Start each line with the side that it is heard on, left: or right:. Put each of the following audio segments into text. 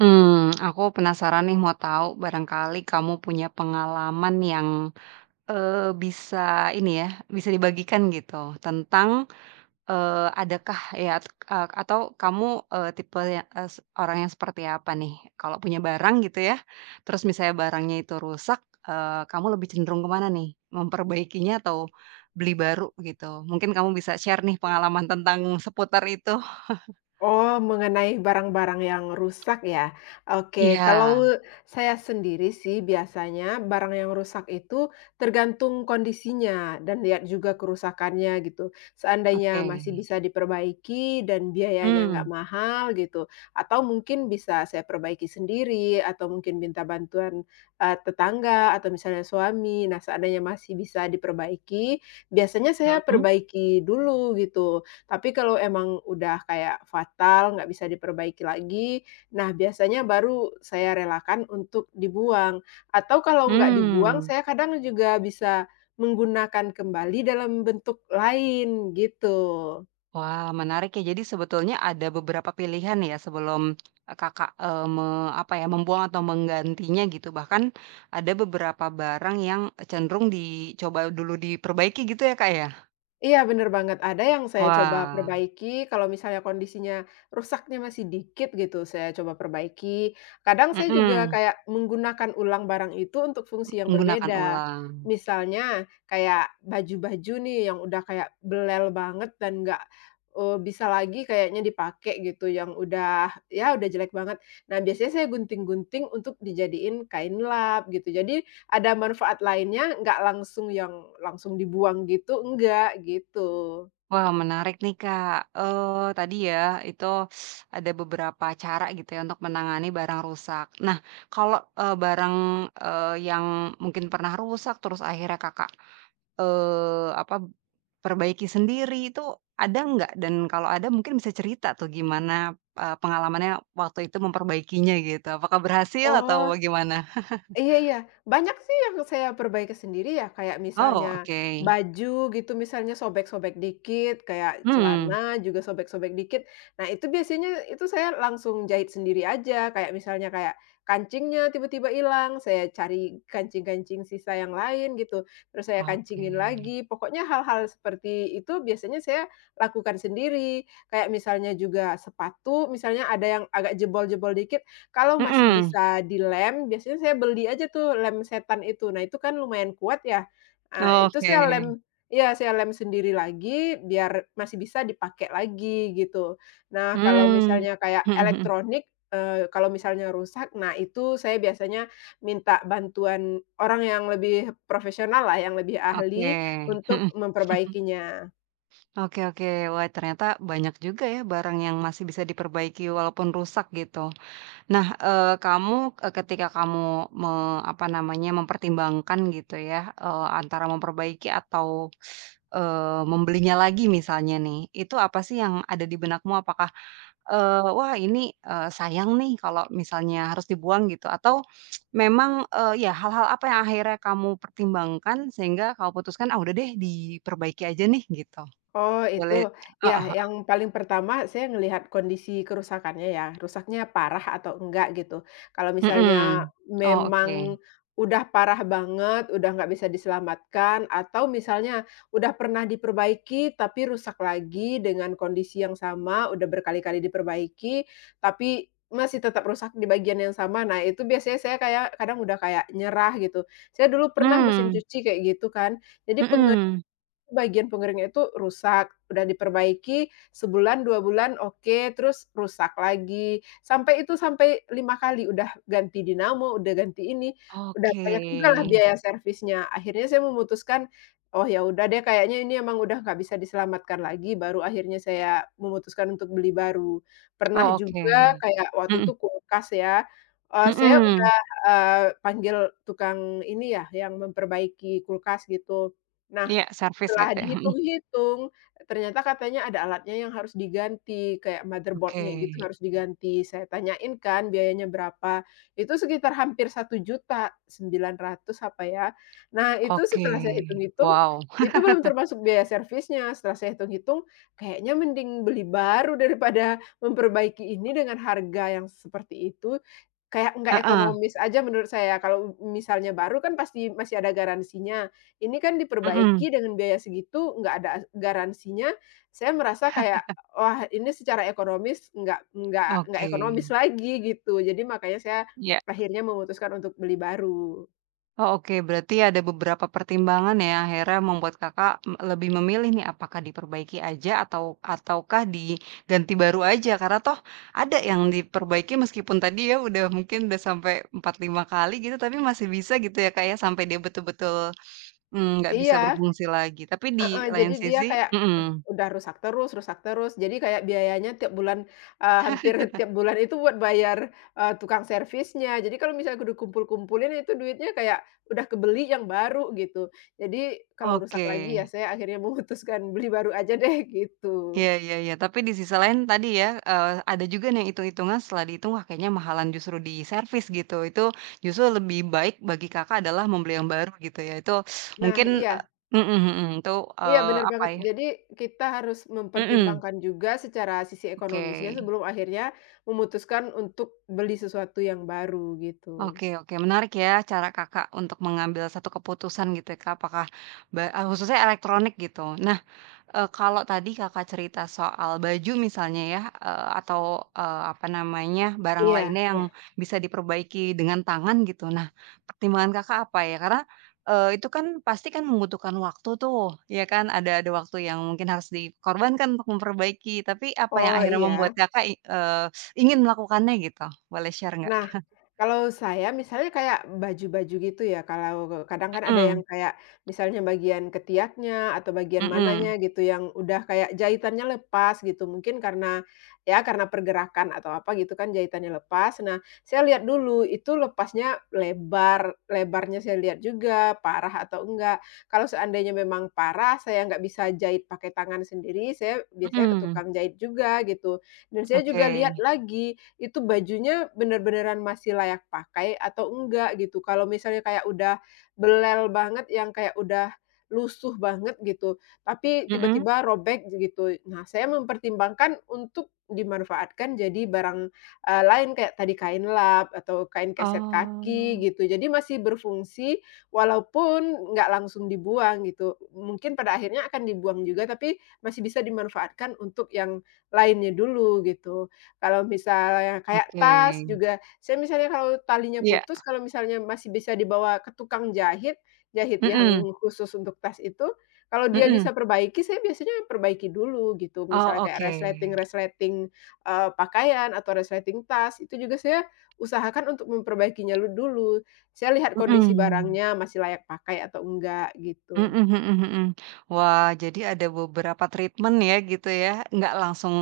right: Hmm, aku penasaran nih mau tahu barangkali kamu punya pengalaman yang, eee, bisa ini ya, bisa dibagikan gitu tentang adakah ya at atau kamu, tipe ya es orang yang seperti apa nih? Kalau punya barang gitu ya, terus misalnya barangnya itu rusak, kamu lebih cenderung kemana nih? Memperbaikinya atau beli baru gitu? Mungkin kamu bisa share nih pengalaman tentang seputar itu.
left: Oh, mengenai barang-barang yang rusak ya? Oke,
right: Iya,
left: kalau saya sendiri sih biasanya barang yang rusak itu tergantung kondisinya dan lihat juga kerusakannya gitu. Seandainya
right: oke.
left: masih bisa diperbaiki dan biayanya nggak
right: Mmm,
left: mahal gitu, atau mungkin bisa saya perbaiki sendiri atau mungkin minta bantuan tetangga atau misalnya suami. Nah, seandainya masih bisa diperbaiki, biasanya saya
right: mhm.
left: perbaiki dulu gitu, tapi kalau emang udah kayak fatal, nggak bisa diperbaiki lagi, nah biasanya baru saya relakan untuk dibuang. Atau kalau nggak dibuang,
right: Hmm,
left: saya kadang juga bisa menggunakan kembali dalam bentuk lain, gitu.
right: wah, menarik ya. Jadi sebetulnya ada beberapa pilihan ya sebelum, eee, Kakak, eee, me apa ya, membuang atau menggantinya gitu. Bahkan ada beberapa barang yang cenderung dicoba dulu diperbaiki gitu ya, Kak, ya?
left: Iya bener banget, ada yang saya coba
right: Wah,
left: perbaiki kalau misalnya kondisinya rusaknya masih dikit gitu, saya coba perbaiki. Kadang saya juga
right: mhm,
left: kayak menggunakan ulang barang itu untuk fungsi yang
right: menggunakan
left: berbeda.
right: ulang.
left: Misalnya kayak baju-baju nih yang udah kayak belel banget dan nggak, bisa lagi kayaknya dipakai gitu, yang udah ya udah jelek banget. Nah biasanya saya gunting-gunting untuk dijadiin kain lap gitu. Jadi ada manfaat lainnya, nggak langsung yang langsung dibuang gitu, enggak, gitu.
right: Wah, menarik nih, Kak. Tadi ya itu ada beberapa cara gitu ya untuk menangani barang rusak. Nah, kalau barang yang mungkin pernah rusak terus akhirnya Kakak Eee, apa, perbaiki sendiri itu ada nggak? Dan kalau ada mungkin bisa cerita tuh gimana pengalamannya waktu itu memperbaikinya gitu, apakah berhasil atau
left: Oh.
right: bagaimana?
left: Iya iya, banyak sih yang saya perbaiki sendiri ya, kayak
right: Oh,
left: misalnya
right: oke.
left: baju gitu, misalnya sobek-sobek dikit, kayak
right: Hmm.
left: celana juga sobek-sobek dikit. Nah, itu biasanya itu saya langsung jahit sendiri aja, kayak misalnya kayak kancingnya tiba-tiba hilang, saya cari kancing-kancing sisa yang lain gitu, terus saya
right: Oke.
left: kancingin lagi. Pokoknya hal-hal seperti itu biasanya saya lakukan sendiri. Kayak misalnya juga sepatu, misalnya ada yang agak jebol-jebol dikit, kalau masih
right: Mhm.
left: bisa dilem, biasanya saya beli aja tuh lem setan itu. Nah, itu kan lumayan kuat ya, itu
right: Oke.
left: saya lem, iya, saya lem sendiri lagi biar masih bisa dipakai lagi gitu. Nah, kalau
right: Hmm.
left: misalnya kayak elektronik, kalau misalnya rusak, nah itu saya biasanya minta bantuan orang yang lebih profesional lah, yang lebih
right: Oke.
left: ahli untuk memperbaikinya.
right: Oke, oke. Wah, ternyata banyak juga ya barang yang masih bisa diperbaiki walaupun rusak gitu. Nah, ketika kamu me apa namanya, mempertimbangkan gitu ya, antara memperbaiki atau membelinya lagi misalnya nih, itu apa sih yang ada di benakmu? Apakah, eee, wah ini, eee, sayang nih kalau misalnya harus dibuang gitu, atau memang, ya hal-hal apa yang akhirnya kamu pertimbangkan sehingga kamu putuskan, "Ah udah deh diperbaiki aja nih," gitu?
left: Oh itu,
right: Boleh.
left: ya
right: Heeh,
left: yang paling pertama saya ngelihat kondisi kerusakannya ya, rusaknya parah atau enggak gitu. Kalau misalnya
right: mhm. Oh, oke.
left: memang udah parah banget, udah nggak bisa diselamatkan, atau misalnya udah pernah diperbaiki tapi rusak lagi dengan kondisi yang sama, udah berkali-kali diperbaiki, tapi masih tetap rusak di bagian yang sama. Nah, itu biasanya saya kayak kadang udah kayak nyerah gitu. Saya dulu pernah mesin
right: Mmm,
left: cuci kayak gitu kan. Jadi penge
right: mhm.
left: Bagian pengeringnya itu rusak, udah diperbaiki sebulan, 2 bulan oke, terus rusak lagi. Sampai itu sampai 5 kali, udah ganti dinamo, udah ganti ini, udah
right: Oke.
left: banyak juga lah biaya servisnya. Akhirnya saya memutuskan, "Oh ya udah deh kayaknya ini emang udah nggak bisa diselamatkan lagi," baru akhirnya saya memutuskan untuk beli baru. Pernah
right: Oh, oke.
left: juga kayak waktu
right: Mhm,
left: itu kulkas ya, saya
right: mhm.
left: udah, panggil tukang ini ya, yang memperbaiki kulkas gitu. Nah,
right: Iya, servis
left: setelah
right: gitu ya? Mhm.
left: dihitung-hitung, ternyata katanya ada alatnya yang harus diganti, kayak
right: Oke,
left: motherboard-nya gitu harus diganti. Saya tanyain kan biayanya berapa, itu sekitar hampir 1.900.000 apa ya. Nah, itu setelah saya
right: oke.
left: hitung-hitung,
right: Wow.
left: itu belum termasuk biaya servisnya. Setelah saya hitung-hitung, kayaknya mending beli baru daripada memperbaiki ini dengan harga yang seperti itu, kayak nggak
right: Heeh,
left: ekonomis aja menurut saya. Kalau misalnya baru kan pasti masih ada garansinya. Ini kan
right: mhm,
left: diperbaiki dengan biaya segitu, nggak ada garansinya, saya merasa kayak, wah ini secara ekonomis nggak
right: oke.
left: ekonomis lagi gitu. Jadi makanya saya
right: Iya.
left: akhirnya memutuskan untuk beli baru.
right: Oh, oke, berarti ada beberapa pertimbangan ya akhirnya membuat Kakak m lebih memilih nih apakah diperbaiki aja atau ataukah diganti baru aja karena toh ada yang diperbaiki meskipun tadi ya udah mungkin udah sampai 4 5 kali gitu tapi masih bisa gitu ya, Kak, ya sampai dia betul-betul. Mmm, nggak bisa
left: Iya.
right: berfungsi lagi, tapi di
left: Heeh, jadi
right: lain
left: dia
right: sisi.
left: kayak, eh,
right: Mhm,
left: udah rusak terus, jadi kayak biayanya tiap bulan, hampir tiap bulan itu buat bayar, tukang servisnya. Jadi kalau misalnya udah kumpul-kumpulin itu duitnya kayak udah kebeli yang baru gitu. Jadi kalau rusak
right: oke.
left: lagi ya saya akhirnya memutuskan beli baru aja deh gitu.
right: Iya, iya, iya, tapi di sisi lain tadi ya, ada juga nih yang hitung-hitungan setelah dihitung, wah kayaknya mahalan justru di servis gitu, itu justru lebih baik bagi Kakak adalah membeli yang baru gitu ya, itu
left: Nah
right: mungkin e
left: iya
right: mhm, mhm, itu,
left: iya
right: eee,
left: bener
right: apa
left: banget.
right: ya
left: Jadi kita harus
right: Mhm,
left: mempertimbangkan juga secara sisi
right: oke.
left: ekonomisnya sebelum akhirnya memutuskan untuk beli sesuatu yang baru gitu.
right: Oke, oke, menarik ya cara Kakak untuk mengambil satu keputusan gitu ya Kak, apakah khususnya elektronik gitu. Nah, kalau tadi Kakak cerita soal baju misalnya ya, atau apa namanya, barang
left: Iya
right: lainnya yang
left: iya.
right: bisa diperbaiki dengan tangan gitu. Nah, pertimbangan Kakak apa ya? Karena itu kan pasti kan membutuhkan waktu tuh, ya kan? Ada waktu yang mungkin harus dikorbankan untuk memperbaiki, tapi apa yang
left: Oh
right: akhirnya membuat
left: iya.
right: Kakak ingin melakukannya gitu? Boleh share nggak?
left: Nah, kalau saya misalnya kayak baju-baju gitu ya, kalau kadang kan ada yang
right: Mhm,
left: kayak misalnya bagian ketiaknya atau bagian
right: mhm,
left: mananya gitu yang udah kayak jahitannya lepas gitu. Mungkin karena ya karena pergerakan atau apa gitu kan jahitannya lepas. Nah, saya lihat dulu itu lepasnya lebar, lebarnya saya lihat juga parah atau enggak. Kalau seandainya memang parah, saya nggak bisa jahit pakai tangan sendiri, saya biasanya ke
right: mhm,
left: tukang jahit juga gitu. Dan saya
right: oke,
left: juga lihat lagi itu bajunya bener-beneran masih layak pakai atau enggak gitu. Kalau misalnya kayak udah belel banget yang kayak udah lusuh banget gitu, tapi
right: mhm,
left: tiba-tiba robek gitu. Nah, saya mempertimbangkan untuk dimanfaatkan jadi barang, lain kayak tadi kain lap atau kain keset kaki
right: oh,
left: gitu. Jadi masih berfungsi walaupun nggak langsung dibuang gitu. Mungkin pada akhirnya akan dibuang juga, tapi masih bisa dimanfaatkan untuk yang lainnya dulu gitu. Kalau misalnya kayak tas
right: oke,
left: juga, saya misalnya kalau talinya
right: iya,
left: putus, kalau misalnya masih bisa dibawa ke tukang jahit, jahit yang
right: mhm,
left: khusus untuk tas itu, kalau dia
right: mhm.
left: bisa perbaiki, saya biasanya perbaiki dulu gitu. Misalnya
right: Oh,
left: kayak
right: oke,
left: resleting-resleting, pakaian atau resleting tas, itu juga saya usahakan untuk memperbaikinya dulu. Saya lihat kondisi
right: mhm.
left: barangnya masih layak pakai atau enggak
right: Mhm,
left: gitu.
right: mhm, mhm, mhm. Wah, jadi ada beberapa treatment ya gitu ya, nggak langsung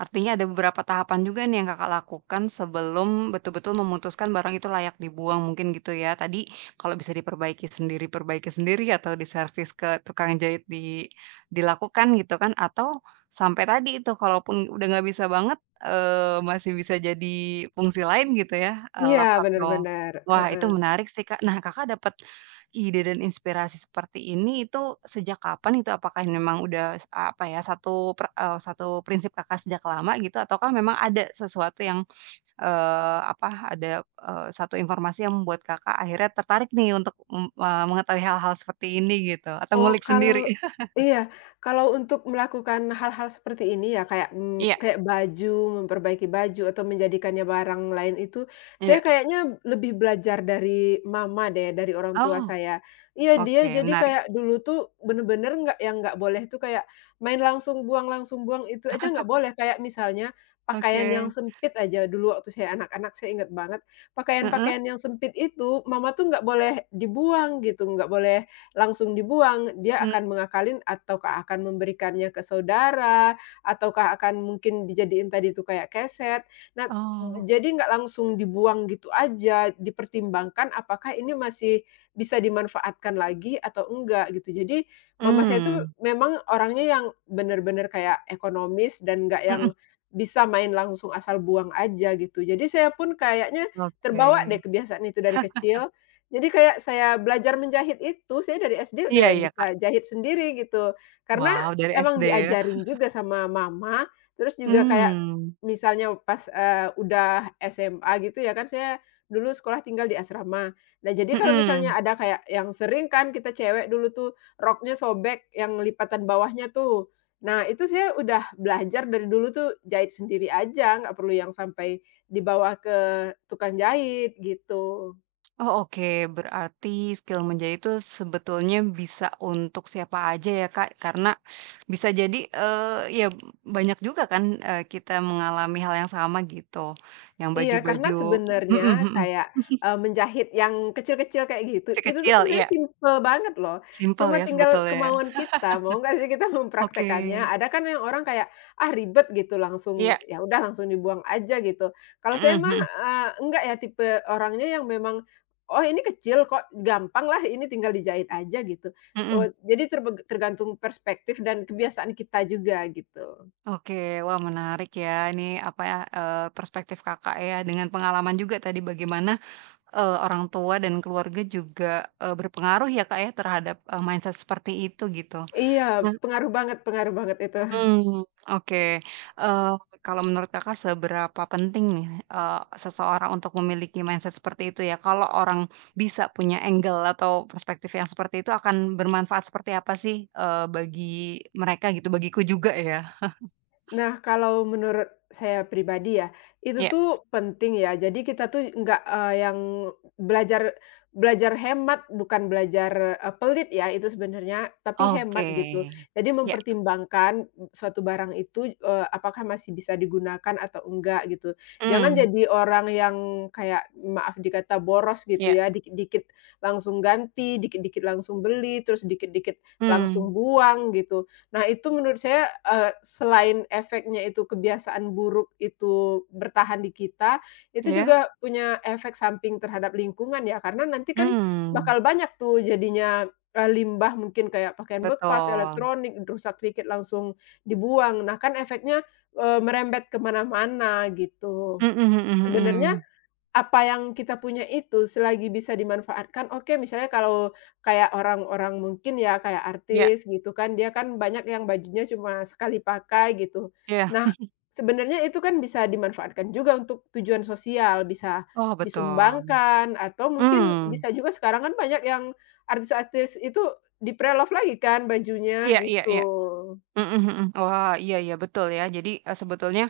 right: artinya ada beberapa tahapan juga nih yang Kakak lakukan sebelum betul-betul memutuskan barang itu layak dibuang mungkin gitu ya. Tadi kalau bisa diperbaiki sendiri, perbaiki sendiri atau diservis ke tukang jahit di dilakukan gitu kan, atau sampai tadi itu kalaupun udah nggak bisa banget, masih bisa jadi fungsi lain gitu ya,
left: Iya,
right: lap
left: bener
right: atau
left: bener,
right: wah itu
left: heeh.
right: menarik sih, Kak. Nah Kakak dapat. Ide dan inspirasi seperti ini itu sejak kapan itu? Apakah memang udah s apa ya, satu per eee, satu prinsip Kakak sejak lama gitu ataukah memang ada sesuatu yang, eee, apa, ada, eee, satu informasi yang membuat Kakak akhirnya tertarik nih untuk mengetahui hal-hal seperti ini gitu atau
left: Oh,
right: ngulik sendiri?
left: kalau iya, kalau untuk melakukan hal-hal seperti ini ya kayak, mmm,
right: Iya,
left: kayak baju, memperbaiki baju atau menjadikannya barang lain itu, saya
right: iya.
left: kayaknya lebih belajar dari mama deh, dari orang tua
right: Oh,
left: saya. Iya, dia
right: oke,
left: jadi
right: menarik.
left: kayak dulu tuh bener-bener nggak yang nggak boleh tuh kayak main langsung buang itu aja nggak boleh. Kayak misalnya pakaian yang
right: Oke.
left: sempit aja, dulu waktu saya anak-anak saya inget banget,
right: Heeh,
left: pakaian-pakaian yang sempit itu mama tuh nggak boleh dibuang gitu, nggak boleh langsung dibuang, dia
right: mmm,
left: akan mengakalin ataukah akan memberikannya ke saudara, ataukah akan mungkin dijadiin tadi itu kayak keset. Nah,
right: oh,
left: jadi nggak langsung dibuang gitu aja, dipertimbangkan apakah ini masih bisa dimanfaatkan lagi atau enggak gitu. Jadi mama saya tuh
right: mmm,
left: memang orangnya yang bener-bener kayak ekonomis dan nggak
right: mhm,
left: yang bisa main langsung asal buang aja gitu. Jadi saya pun kayaknya
right: oke.
left: terbawa deh kebiasaan itu dari kecil. Jadi kayak saya belajar menjahit itu, saya dari SD
right: Iya,
left: udah
right: iya, Kak.
left: bisa jahit sendiri gitu. Karena
right: Wow, dari
left: emang
right: SD ya?
left: diajarin juga sama mama, terus juga kayak
right: Mmm,
left: misalnya pas, udah SMA gitu ya kan saya dulu sekolah tinggal di asrama. Nah jadi kalau misalnya
right: mhm.
left: ada kayak yang sering kan kita cewek dulu tuh roknya sobek yang lipatan bawahnya tuh. Nah itu saya udah belajar dari dulu tuh jahit sendiri aja, nggak perlu yang sampai dibawa ke tukang jahit gitu.
right: Oh, oke, berarti skill menjahit itu sebetulnya bisa untuk siapa aja ya Kak, karena bisa jadi, ya banyak juga kan, kita mengalami hal yang sama gitu, yang
left: Iya,
right: baju-baju
left: karena
right: mhm,
left: sebenarnya
right: mhm,
left: kayak, menjahit yang kecil-kecil kayak gitu, itu tuh
right: kecil
left: sebenarnya
right: iya,
left: simpel banget loh.
right: simple
left: Cuma
right: ya
left: tinggal
right: sebetulnya ya.
left: kemauan kita, mau nggak sih kita
right: Oke,
left: mempraktekannya. Ada kan yang orang kayak, "Ah, ribet," gitu, langsung
right: iya,
left: ya udah langsung dibuang aja gitu. Kalau saya mah,
right: mhm,
left: enggak ya tipe orangnya yang memang, "Oh, ini kecil kok, gampang lah ini tinggal dijahit aja," gitu.
right: mhm, mhm,
left: Jadi tergantung perspektif dan kebiasaan kita juga gitu.
right: oke, wah menarik ya ini apa ya, perspektif Kakak ya dengan pengalaman juga tadi bagaimana orang tua dan keluarga juga, berpengaruh ya, Kak, ya terhadap mindset seperti itu gitu.
left: Iya,
right: Nah.
left: pengaruh banget itu.
right: Mhm, oke. Eee, kalau menurut Kakak seberapa penting nih, seseorang untuk memiliki mindset seperti itu ya? Kalau orang bisa punya angle atau perspektif yang seperti itu akan bermanfaat seperti apa sih, bagi mereka gitu, bagiku juga ya?
left: Nah, kalau menurut saya pribadi ya, itu
right: Iya,
left: tuh penting ya. Jadi kita tuh nggak, yang belajar belajar hemat, bukan belajar, pelit ya itu sebenarnya, tapi
right: oke.
left: hemat gitu. Jadi
right: Iya,
left: mempertimbangkan suatu barang itu, apakah masih bisa digunakan atau enggak gitu. Jangan
right: mmm,
left: jadi orang yang kayak maaf dikata boros gitu
right: iya,
left: ya, dikit-dikit langsung ganti, dikit-dikit langsung beli, terus dikit-dikit langsung
right: mmm,
left: buang gitu. Nah, itu menurut saya, selain efeknya itu kebiasaan buruk itu bertahan di kita, itu
right: iya,
left: juga punya efek samping terhadap lingkungan ya, karena nanti kan
right: mmm,
left: bakal banyak tuh jadinya, limbah mungkin kayak pakaian bekas,
right: betul.
left: elektronik, rusak dikit langsung dibuang. Nah, kan efeknya, merembet kemana mana gitu.
right: Mhm, mhm,
left: Sebenarnya
right: mhm.
left: apa yang kita punya itu selagi bisa dimanfaatkan oke, misalnya kalau kayak orang-orang mungkin ya kayak
right: Iya,
left: artis gitu kan, dia kan banyak yang bajunya cuma sekali pakai gitu.
right: iya.
left: Nah, sebenarnya itu kan bisa dimanfaatkan juga untuk tujuan sosial, bisa
right: Oh betul.
left: disumbangkan atau mungkin
right: Mmm,
left: bisa juga sekarang kan banyak yang artis-artis itu di-pre-love lagi kan bajunya
right: iya, iya, iya.
left: gitu.
right: Mhm, mhm. Wah, iya, iya, betul ya. Jadi, sebetulnya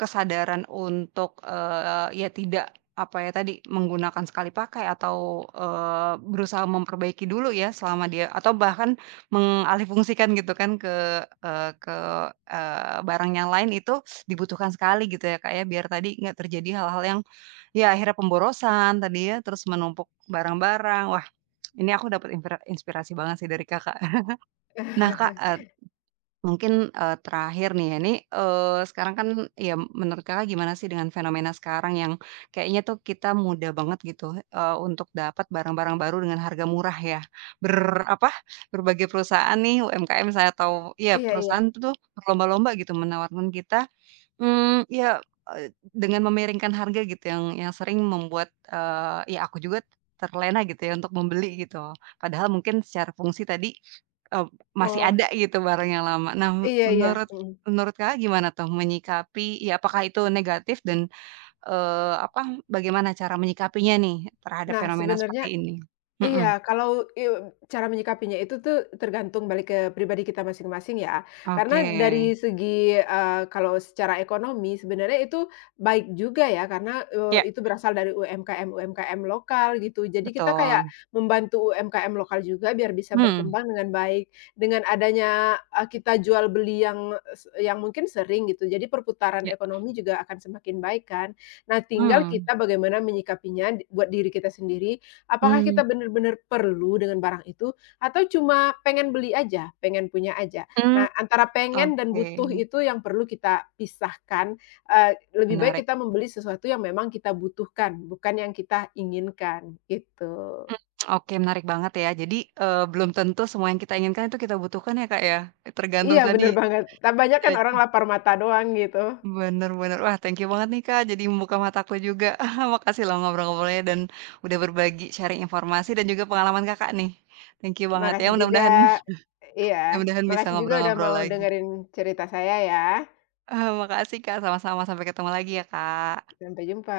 right: kesadaran untuk ya tidak, apa ya tadi, menggunakan sekali pakai atau berusaha memperbaiki dulu ya selama dia atau bahkan mengalihfungsikan gitu kan ke barang yang lain itu dibutuhkan sekali gitu ya, Kak, ya, biar tadi nggak terjadi hal-hal yang ya akhirnya pemborosan tadi ya, terus menumpuk barang-barang. Wah, ini aku dapat inspirasi banget sih dari Kakak. Nah Kak, eee, mungkin, eee, terakhir nih ya, ini, sekarang kan ya menurut Kakak gimana sih dengan fenomena sekarang yang kayaknya tuh kita mudah banget gitu, untuk dapat barang-barang baru dengan harga murah ya. Ber apa, Berbagai perusahaan nih UMKM saya tahu ya
left: Iya iya.
right: perusahaan tuh berlomba-lomba gitu menawarkan kita. Mmm, ya eee, dengan memiringkan harga gitu yang sering membuat ya aku juga terlena gitu ya untuk membeli gitu. Padahal mungkin secara fungsi tadi, eee, masih
left: Oh,
right: ada gitu barang yang lama. Nah,
left: iya iya,
right: menurut
left: mhm.
right: menurut Kakak gimana tuh menyikapi ya apakah itu negatif, dan, eee, apa, bagaimana cara menyikapinya nih terhadap
left: Nah,
right: fenomena seperti
left: sebenarnya,
right: ini? Mhm,
left: iya, kalau iu cara menyikapinya itu tuh tergantung balik ke pribadi kita masing-masing ya.
right: oke.
left: Karena dari segi, kalau secara ekonomi sebenarnya itu baik juga ya karena,
right: Ya,
left: itu berasal dari UMKM-UMKM lokal gitu. Jadi kita kayak
right: betul.
left: membantu UMKM lokal juga biar bisa
right: Mmm,
left: berkembang dengan baik. Dengan adanya, kita jual beli yang es yang mungkin sering gitu, jadi perputaran
right: ya,
left: ekonomi juga akan semakin baik kan. Nah tinggal
right: mmm,
left: kita bagaimana menyikapinya buat diri kita sendiri. Apakah kita
right: mmm,
left: benar-benar perlu dengan barang itu atau cuma pengen beli aja, pengen punya aja?
right: mmm,
left: Nah, antara pengen dan
right: oke,
left: butuh itu yang perlu kita pisahkan, lebih baik
right: menarik.
left: kita membeli sesuatu yang memang kita butuhkan, bukan yang kita inginkan, gitu.
right: Oke, menarik banget ya. Jadi, belum tentu semua yang kita inginkan itu kita butuhkan ya, Kak, ya? Tergantung
left: Iya,
right: tadi,
left: bener banget. Banyak kan
right: eee
left: orang lapar mata doang gitu.
right: bener, bener. Wah, thank you banget nih, Kak, jadi membuka mataku juga. Makasih loh ngobrol-ngobrolnya dan udah berbagi sharing informasi dan juga pengalaman Kakak nih. Thank you banget ya,
left: Makasih juga,
right: mudah-mudahan
left: iya,
right: mudah-mudahan bisa
left: makasih juga udah
right: ngobrol-ngobrol
left: mau
right: lagi.
left: dengerin cerita saya ya.
right: Eee, makasih, Kak, sama-sama. Sampai ketemu lagi ya, Kak.
left: Sampai jumpa.